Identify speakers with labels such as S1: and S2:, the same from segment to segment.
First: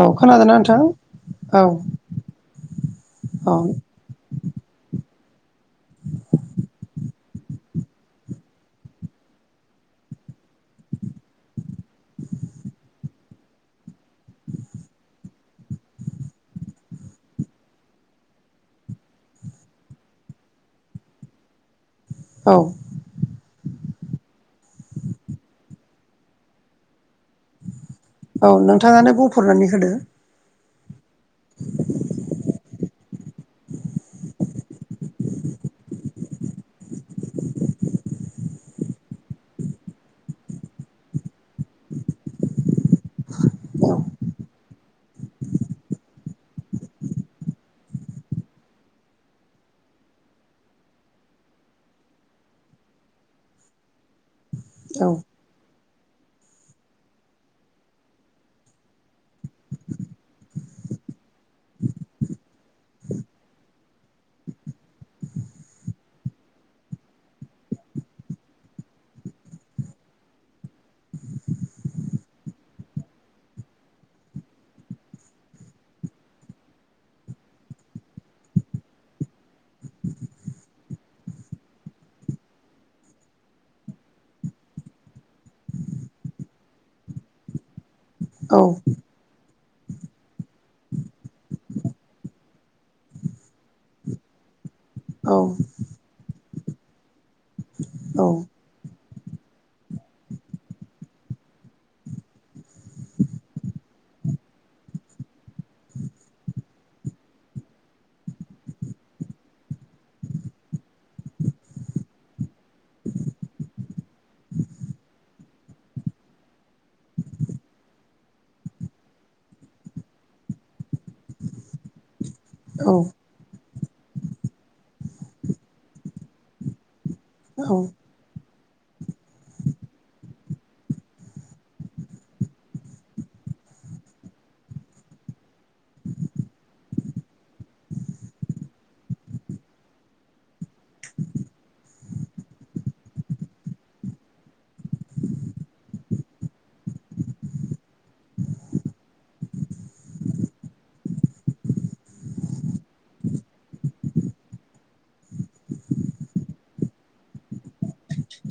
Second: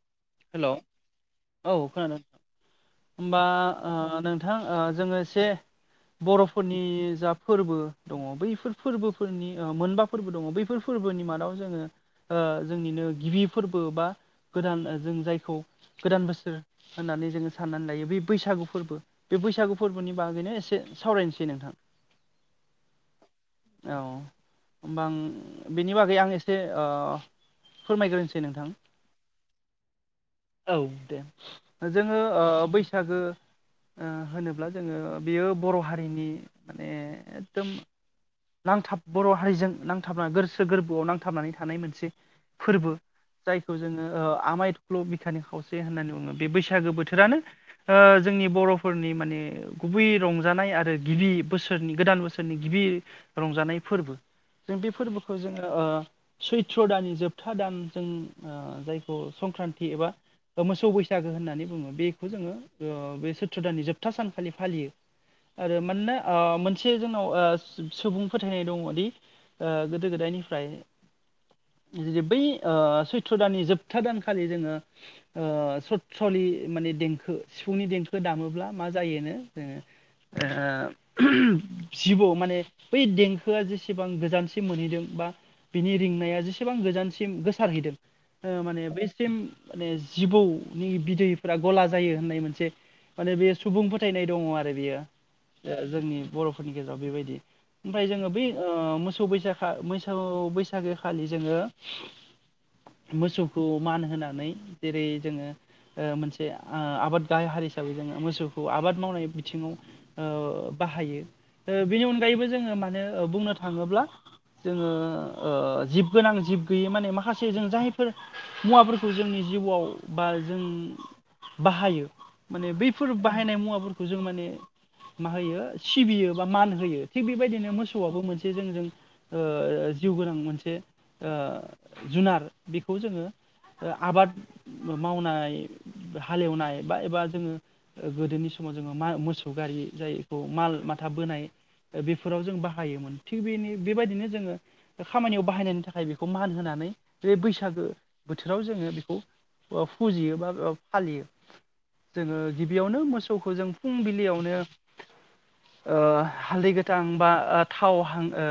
S1: औ खोनादोंना
S2: हेल'
S1: नोंथां? औ।
S2: होमबा
S1: औ
S2: ओ नोंथां ओ जों एसे बर'फोरनि जा फोरबो दङ' बैफोर फोरबोफोरनि ओ मोनबा फोरबो दङ', बैफोर फोर- बोनि मादाव जोङो ओ जोंनिनो गिबि फोरबो बा गोदान जों जायखौ गोदान बोसोर होननानै जोङो साननानै लायो बै बैसागु फोरबो बे बैसागु फोरबो- नि बागैनो एसे सावरायनोसै नोंथां।
S1: औ।
S2: औ, होमबा आं बिनि बागै आं एसे ओ फोरमायग्रोनोसै
S1: औ
S2: नोंथां
S1: नोंथाङानो बुंफुरनानै होदो
S2: औ दे, जोङो ओ बैसागो ओ होनोब्ला जोङो बेयो बर' हारिनि माने एकदम नांथाब बर' हारिजों नांथाबना गोसो गोरबोआव नांथाबनानै थानाय मोनसे फोरबो। जायखौ
S1: औ
S2: जोङो ओ आमाय-थख्ल' बिखानि खावसे होननानै बुङो, बे बैसागो बोथोरानो ओ जों- नि बर'फोरनि माने गुबै रंजानाय आरो गिबि बोसोरनि गोदान बोसोरनि गिबि रंजानाय फोरबो। जों बे
S1: औ
S2: फोरबोखौ जोङो ओ सैथ्र दाननि जोबथा दान जों ओ जायखौ संक्रान्ति एबा मोसौ बैसागो होननानै बुङो बेखौ जोङो ओ बे सैत्र दाननि जोबथा सानखालि फालियो। आरो मानोना ओ मोनसे जोंनाव ओ सुबुं फोथायनाय दङ'दि ओ गोदो गोदायनिफ्राय जे बै ओ सैत्र दाननि जोबथा दानखालि जोङो ओ सत्रलि माने देंखो सिफुंनि देंखो दामोब्ला मा जायोनो जोङो ओ उहुम जिबौ माने बै देंखोआ जेसेबां गोजानसिम मोनहैदों बा बिनि रिंनाया जेसेबां गोजानसिम गोसारहैदों ओ
S1: औ
S2: माने बैसिम माने जिबौनि बिदैफ्रा गला जायो होननाय मोनसे माने बे सुबुं फोथायनाय दङ' आरो बेयो
S1: औ
S2: जोंनि बर'फोरनि गेजेराव बेबायदि। ओमफाय
S1: औ
S2: जोंङो बै ओ मो- सौ बैसाखा मोसौ बैसागो खालि जोंङो मोसौखौ मान होनानै जेरै जोङो ओ मोनसे ओ आबाद गाहाय हारि हिसाबै जोंङो मोसौखौ आबाद मावनाय बिथिंङाव ओ बाहायो, ओ बेनि अनगायैबो जोंङो मानोे ओ बुंनो थाङोब्ला जोंङो ओ जिब गोनां जिब गैयै माने माखासे जों जायफोर मुवाफोरखौ जोंनि जिउआव बा जों बाहायो माने
S1: औ
S2: बैफोर बाहायनाय मुवाफोरखौ जों माने मा होयो सिबियो बा मान होयो। थिग बेबायदिनो
S1: औ औ
S2: मोसौआबो मोन- से जोंजों ओ जिउ गोनां मोनसे ओ जुनार बेखौ जोंङो ओ आबाद मावनाय हालेवनाय बा एबा जोंङो गोदोनि स- समाव जोंङो मा मोसौ गारि जायखौ माल माथा बोनाय बेफोराव जों बाहायोमोन। थिग बेनि बेबायदिनो जोंङो खामानियाव बाहायनायनि थाखाय बेखौ मान होनानै बैसागो बोथोराव जोंङो बेखौ फुजियो बा ओ फालियो। जोङो गिबियावनो मोसौखौ जों फुंबिलियावनो ओ हालदै गोथां बा ओ थाव हां ओ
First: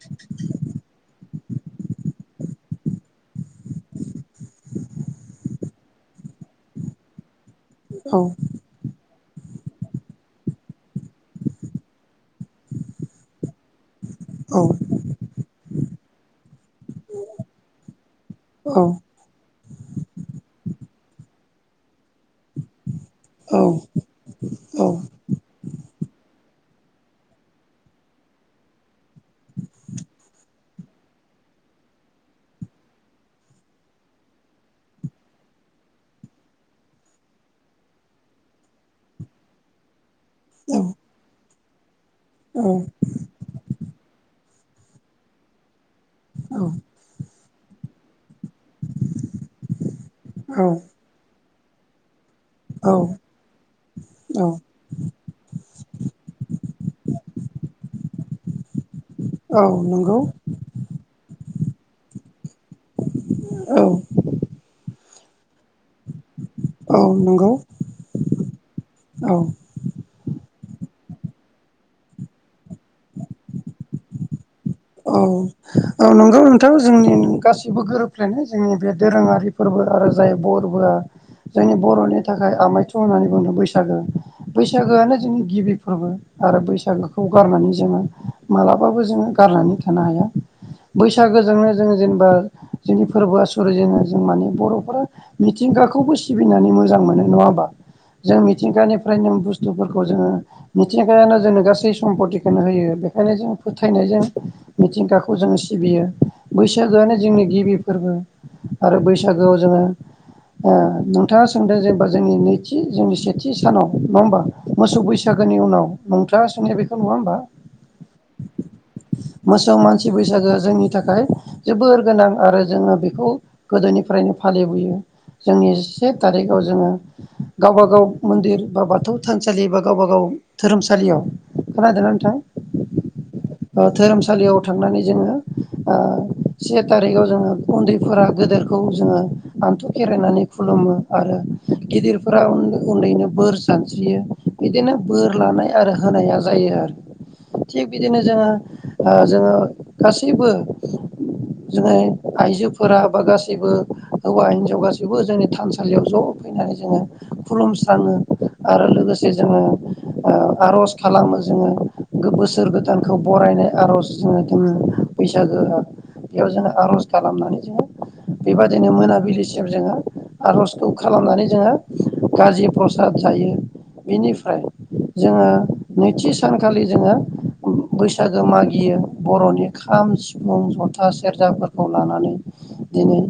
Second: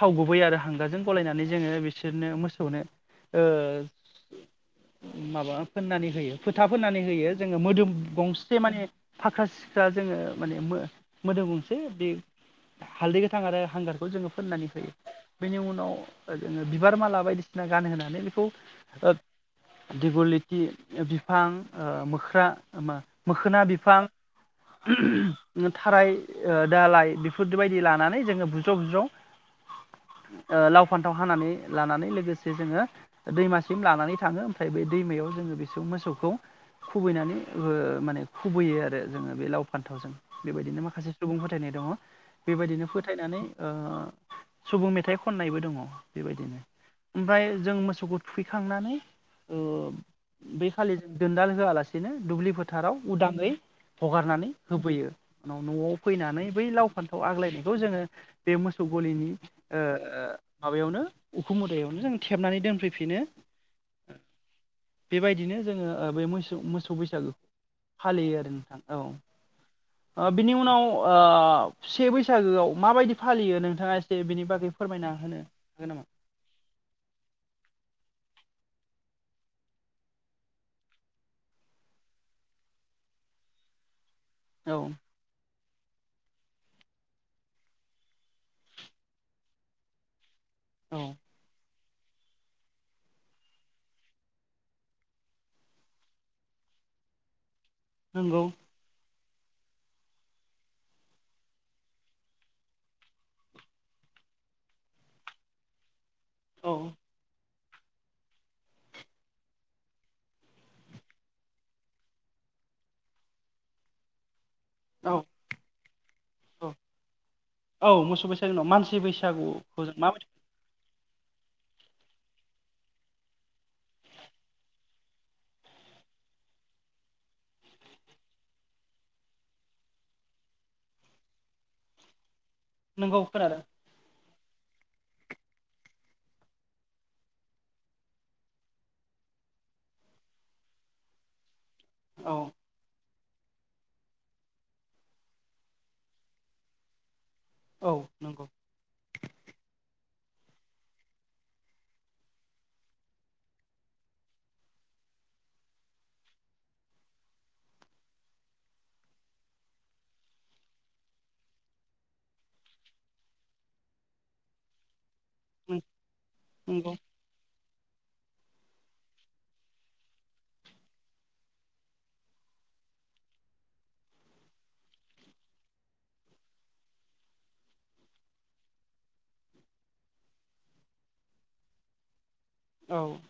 S2: थाव गुबै आरो हांगारजों गलायनानै जोङो बिसोरनो मोसौनो ओ माबा फोननानै होयो फोथा फोननानै होयो। जोङो मोदोम
S1: औ
S2: गंसे माने फाख्रा-सिख्रा जोंङो माने मोदोम गंसे बे हालदै गोथां आरो हांगारखौ जोंङो फोननानै होयो। बेनि उ- नाव जोङो बिबार माला बायदिसिना गानहोनानै बेखौ ओ दिग' लिति बिफां ओ मोख्रा मा मोखोना बिफां थाराय ओ दालाय बेफोरबायदि लानानै जोंङो बुज्राव बुज्राव ओ लाव फान्थाव हानानै लानानै लोगोसे जोंङो दैमासिम लानानै थांङो ओमफ्राय बे दैमायाव जोंङो बेसौ मोसौखौ खुबैनानै ओ माने खुबैयो आरो जोंङो बे लाव फान्थावजों बेबायदिनो माखासे सुबुं फोथायनाय दङ। बेबायदिनो फोथायनानै ओ सुबुं मेथाइ खननायबो दङ बेबायदिनो ओमफ्राय जों मोसौखौ थुखैखांनानै ओ
S1: औ
S2: बै खालि दोनदाल होआलासेनो दुब्लि फोथाराव
S1: औ
S2: उदाङै हगारनानै होफैयो उनाव न'आव फैनानै बै लाव फान्थाव आग्लायनायखौ जोंङो बे मोसौ गलिनि
S1: औ
S2: ओ
S1: नंगौ
S2: माबायावनो उखुम मुदायावनो जों थेबनानै दोनफैफिनो।
S1: औ
S2: बेबायदिनो जोंङो ओ बे मोस सौ मोसौ
S1: औ
S2: बैसागुखौ
S1: नंगौ
S2: फालियो आरो नोंथां औ ओ बिनि उनाव ओ से बैसागोआव माबायदि फालियो नोंथाङा एसे बिनि बागै फोरमायना
S1: औ
S2: होनो हागोन नामा?
S1: औ नंगौ नोंथां जोंनि गासिबो गोरोब फ्लेनाय जोंनि बे दोरोङारि फोरबो आरो जाय बरबोआ जोंनि बर'नि थाखाय आमायथु होननानै बुंङो बैसागो
S2: औ
S1: बैसागोआनो जोंनि गिबि फोरबो आरो बैसागोखौ गारनानै जोंङो मालाबाबो जोंङो गारनानै थानो हाया।
S2: औ
S1: बैसागोजोंनो जोंङो जेनेबा जोंनि फोरबो आसुरि जोंङो जों माने बर'फोरा मिथिंगाखौबो सिबिनानै मो मोजां मोनो नङा होमबा जों
S2: नंगौ
S1: मिथिंगानि फ्रायनो बुस्थुफोरखौ जोंङो मिथिंगायानो जोंनो गासै सम्पतिखौनो होयो बेखायनो जों फोथायनाय जों मिथिंगाखौ जों सिबियो
S2: औ
S1: बैसागोआनो जोंनि गबि। फोरबो आरो बैसागोआव जोङो। ओ नोंथाङा सोंदों जेनेबा जोंनि नैथि जोंनि सेथि सानाव नङा होमबा। मोसौ
S2: औ
S1: बैसागोनि उनाव नोंथांङा
S2: औ
S1: सोंना बेखौ नङा होमबा।
S2: औ मोसौ बैसागोनाव मानसि
S1: मोसौ
S2: बैसागुखौ जों
S1: मानसि
S2: माबायदि
S1: बैसागोआ जोंनि। थाखाय जोबोर गोनां आरो जोङो बेखौ गोदोनिफ्रायनो फालिबोयो। जोंनि से थारिखाव जोङो गावबाागाव मन्दिर बा बाथौ थानसालि बा गावबा गाव। धोरोमसालियाव खोनादोंनानोंथां।
S2: नोंगौ खोनादों।
S1: सालियाव थांनानै जोङो ओ से थारिखाव जोङो उन्दैफोरा गेदेरखौ जोङो आनथु' खेरायनानै खुलुमो आरो
S2: औ
S1: गिदिरफोरा उन्दैनो। बोर सानस्रियो बिदिनो बोर लानाय आरो होनाया जायो आरो। थिग
S2: औ
S1: बिदिनो
S2: नंगौ
S1: जोङो ओ जोङो गासैबो जोङो आइजोफोरा बा गासैबो हौवा हिनजाव गासैबो जोंनि थानसालियाव ज'। फैनानै जोङो खुलुमस्राङो आरो लोगोसे जोङो ओ आर'ज खालामो जोङो बोसोर गोदानखौ बरायनो आर'ज जोङो जोङो बैसागोआ बेयाव जोङो
S2: नंगौ
S1: आर'ज खालामनानै जोङो बेबायदिनो मोनाबिलिसिम जोङो। आर'जखौ खालामनानै जोंङो गाजि प्रसाद जायो बेनिफ्राय। जोङो नैथि सानखालि जोङो बैसाग गो मागियो बर'नि खाम सिफुं जन्था सेरजाफोरखौ लानानै।
S2: औ
S1: दिनै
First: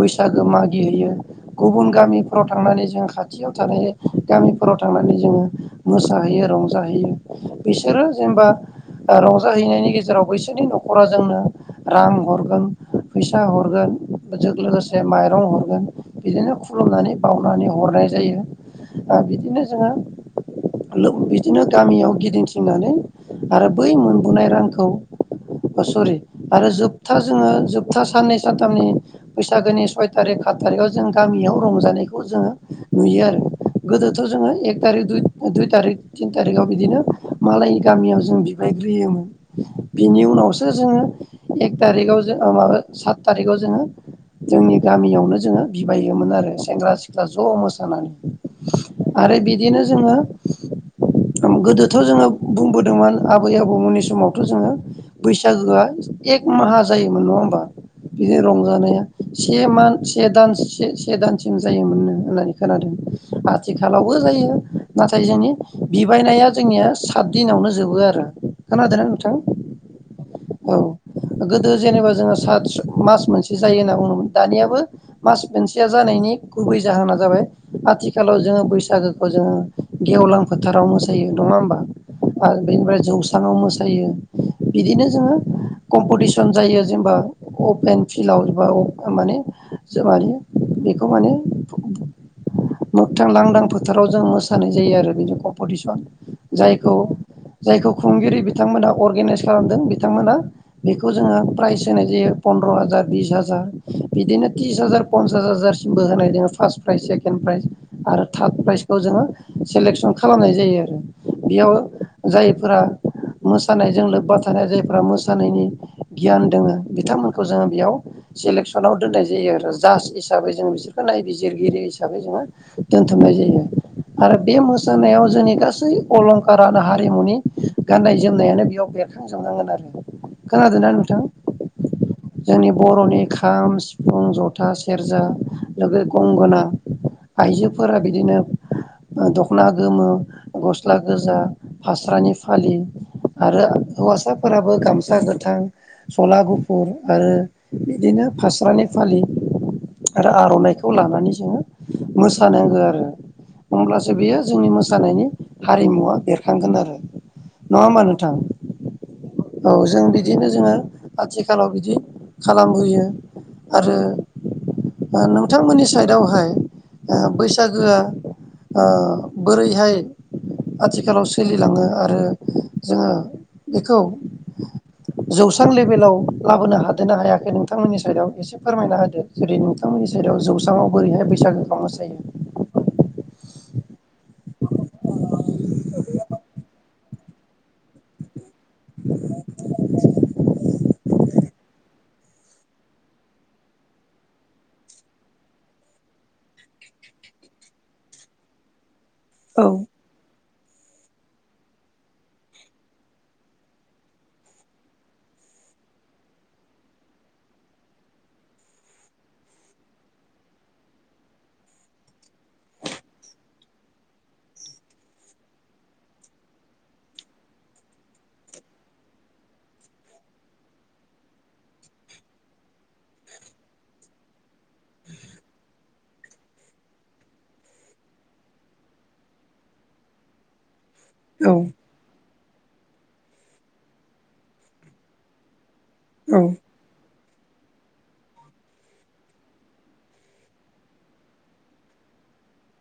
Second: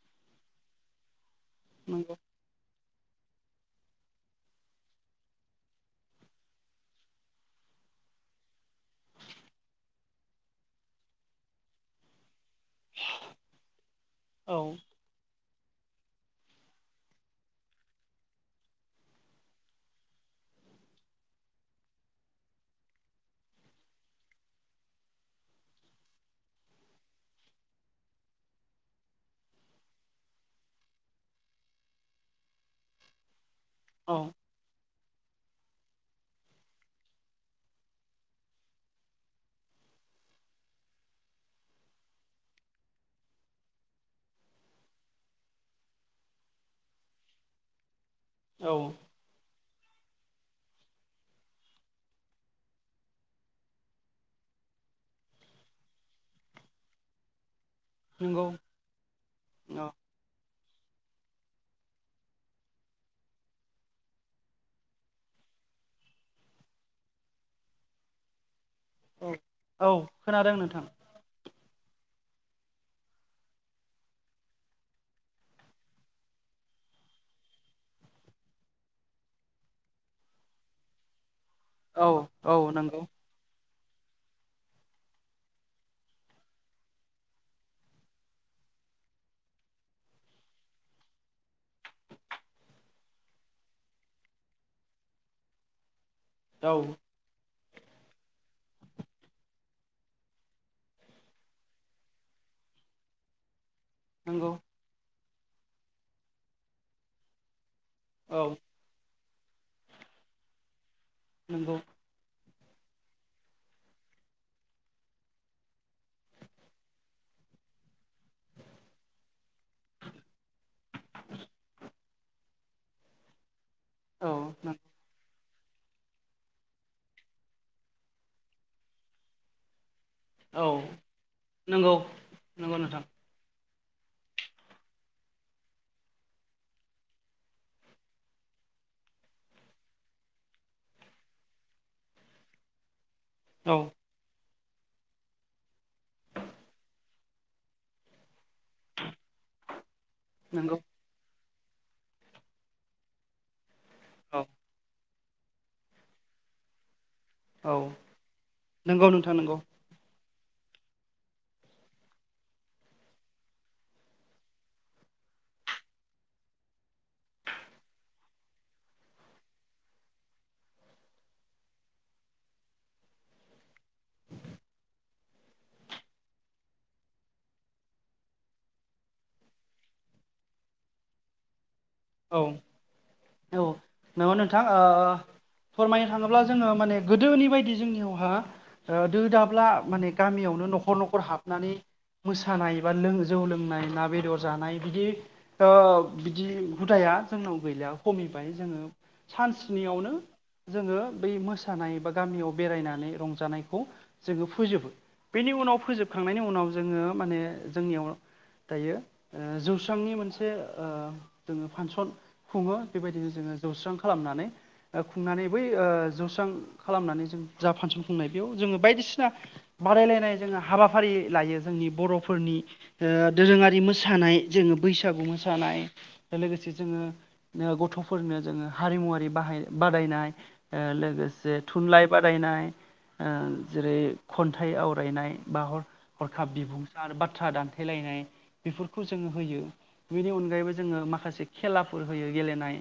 S1: बैसागो मागिहैयो गुबुन
S2: नंगौ
S1: गामिफ्राव थांनानै जों। खाथियाव थानाय गामिफोराव थानानै जोङो मोसाहैयो रंजाहैयो बिसोरो। जेनेबा रंजाहैनायनि गेजेराव बैसोरनि न'खरा जोंनो रां हर। गोन फैसा हरगोन बेजों
S2: औ
S1: लोगोसे माइरं हर। गोन बिदिनो खुलुमनानै बावनानै हरनाय जायो बिदिनो जोङो। बिदिनो गामियाव गिदिंथिंनानै आरो बै मोनबोनाय रांखौ सरि आरो जोबथा जोङो जोबथा साननै सानथामनि बैसागोनि सय थारिख सात थारिखआव जों गामियाव रंजानायखौ जोङो नुयो आरो
S2: औ
S1: गोदोथ' जोङो एक थारिख दुइ दुइ थारिख थिन थारिकाव बिदिनो मालायनि गामियाव जों बिबाय ग्रोयोमोन बिनि उनावसो जोङो एक थारिकाव जो माबा सात थारिखआव जोङो जोंनि गामियावनो जोङो बिबाययोमोन आरो सेंग्रा सिख्ला ज' मोसानानै।
S2: औ
S1: आरो बिदिनो जोङो गोदोथ' जोङो बुंबोदोंमोन बै आबौमोननि समावथ' जोङो बैसागोआ एक माहा जायोमोन नङा होमबा। बिनि
S2: नंगौ
S1: रंजानाया से
S2: औ
S1: मान से दानस से से दानसिम जायोमोननो होननानै खोनादों आथिखालावबो जायो नाथाय जोंनि बिबायनाया जोंनिया सात दिनावनो जोबो आरो। खोनादों न नोंथां
S2: औ औ खोनादों
S1: औ
S2: नोंथां
S1: गोदो जेनेबा जोङो सादस मास मोनसे जायो होनना ब बुंङोमोन दानियाबो मास मोनसेया जानायनि गुबै जाहोना जाबाय आथिखालाव जोङो बैसागोखौ जोङो गेवलां फोथाराव मोसायो। नङा होमबा
S2: औ औ
S1: आरो बेनिफ्राय
S2: नंगौ
S1: जौ मोसायो बिदिनो जोङो कम्पटिसन जायो जेनेबा अपलायेन फिल्डआव। बा माने ज मानि बेखौ माने मोगथां लांदां फोथाराव जों मोसानाय जायो आरो बि कम्पटिसन।
S2: औ
S1: जायखौ जायखौ खुंगिरि बिथांमोनहा अर्गेनाइस खालामदों बिथांमोनहा बेखौ जोङो प्राइस होनाय जायो पन्द्र' हाजार बिस हाजार बिदिनो
S2: नंगौ
S1: तिस हाजार पन्सास हाजारसिमबो होनाय दोङो पास प्राइज सेकेन प्राइज। आरो थार्द
S2: औ
S1: प्राइजखौ जोङो सेलेकसन खालामनाय जायो आरो बेयाव
S2: नंगौ
S1: जाय
S2: [inaudible]
S1: मोसानायजों लोब्बा थानाय जायफ्रा मोसानायनि गियान दङ बिथांमोनखौ जोङो बेयाव इलेकसनाव दोननाय जायो आरो जास हिसाबै जों बिसोरखौ नायबिजिरगिरि हिसाबै जोङो दोनथुमनाय जायो।
S2: औ
S1: आरो बे मोसानायाव जोंनि गासै अलंखारानो आरो हारिमुनि गाननाय जोमनायानो बेयाव बेरखांजोबनांगोन आरो
S2: औ
S1: खोनादोंना नोंथां
S2: नंगौ
S1: जोंनि
S2: नंगौ नोंथां
S1: बर'नि खाम सि सिफुं जथा सेरजा लोगो गंगोना आइजोफोरा बिदिनो दख'ना गोमो गस्ला गोजा फास्रानि फालि आरो
S2: औ
S1: हौवासा फोराबो गामसा गोथां सला गुफुर आरो बिदिनो फास्रानि फालि आरो
S2: नंगौ
S1: आर'नाइखौ लानानै जोङो मोसानोंगो आरो होमब्लासो बेयो
S2: औ
S1: जोंनि मोसानायनि हारिमुवआ बेरखांगोन आरो
S2: औ
S1: नङा होमबा नोंथां
S2: नंगौ नोंथां नंगौ
S1: औ जों बि बिदिनो जोङो आथिखालाव बिदि खालामबोयो आरो नोंथांमोननि साइडआवहाय बैसागोआ आ बोरैहाय आथिखालाव सोलिलाङो आरो आरो जोङो बेखौ जौस्रां लेभेलाव लाबोनो हादों ना हायाखै नोंथांमोननि साइदआव इसे फोरमायना होदो जेरै नोंथांमोन जेराव जौस्रांआव बोरैहाय बैसागोखौ मोसा
S2: औ औ नंगौ नोंथां ओ फोरमायनो थाङोब्ला जोङो माने गोदोनि बायदि जोंनियावहा दो दाब्ला माने गामियावनो न'खर न'खर हाबनानै मोसानाय बा जौ लोंनाय ना बेदर जानाय बिदि ओ बिदि हुदाया जोंनाव गैला खमिबाय जोङो
S1: औ
S2: सानसेनियावनो जोङो बै मोसानाय बा गामियाव बेरायनानै रंजानायखौ जोङो फोजोबो बेनि उनाव फोजोबखांनायनि उनाव जोङो माने जोंनियाव दायो ओ जौस्रांनि मोनसे ओ जोङो फांसन खुङो बेबायदिनो जोङो जौस्रां खालामनानै खुंनानै बै जौस्रां खालामनानै जों जा फांसन खुंनाय बेयाव जोङो बायदिसिना बादायलायनाय जोङो हाबाफारि लायो जोंनि बर'फोरनि दोरोङारि मोसानाय जोङो बैसागु मोसानाय लोगोसे जोङो गथ'फोरनो जोङो हारिमुवारि बाहाय बादायनाय लोगोसे
S1: औ
S2: थुनलाइ बा बादायनाय जेरै खन्थाइ आवरायनाय बा हर हरखाब बिबुंसार बा बाथ्रा दान्थेलायनाय बेफोरखौ जोङो होयो बेनि अनगायैबो जोङो माखासे माखासे खेलाफोर होयो गेलेनाय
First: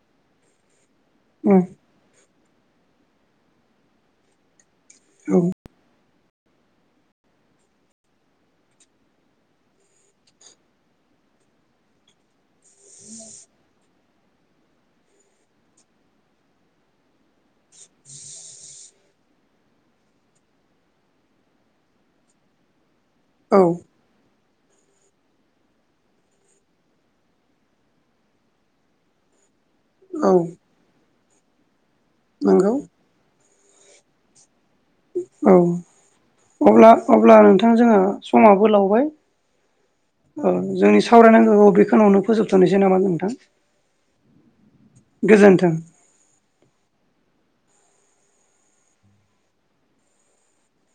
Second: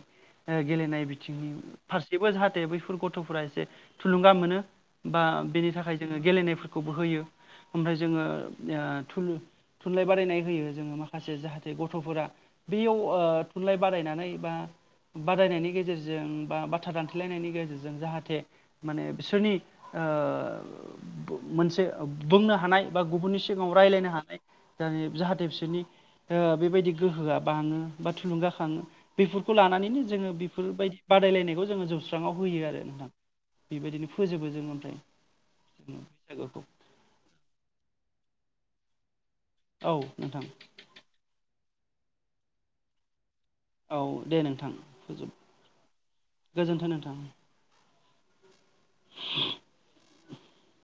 S2: गेलेनाय बिथिंनि
S1: औ
S2: फारसेबो जाहाथे बैफोर गथ'फोरा एसे थुलुंगा मोनो बा
S1: औ
S2: बेनि थाखाय जों गेलेनायफोरखौबो होयो ओमफ्राय जोङो थुनलाइ बादायनाय होयो जोङो माखासे जाहाथे गथ'फोरा बेयाव थुनलाइ बादायनानै बा बादायनायनि गेजेरजों बा बाथ्रा दानथेलायनायनि गेजेरजों जाहाथे माने बिसोरनि मोनसे बुंनो हानाय बा गुबुननि सिगाङाव
S1: औ
S2: रायज्लायनो हानाय जाहाथे बिसोरनि बेबायदि गोहोआ बाङो बा थुलुंगाखाङो बेफोरखौ लानानैनो जोङो
S1: औ
S2: बेफोरबायदि बादायलायनायखौ जोङो जौस्रांआव होयो
S1: नंगौ
S2: आरो नोंथां बेबायदिनो फोजोबो जोङो
S1: औ अब्ला अब्ला नोंथां जोंहा समाबो लावबाय
S2: औ नोंथां
S1: औ जोंनि सावरायनांगौ बेे खिनिआवनो फोजोबथ'नोसै नामा नोंथां
S2: औ दे नोंथां फोजोब
S1: गोजोन्थों।
S2: गोजोनथों नोंथां [inaudible] [unintelligible]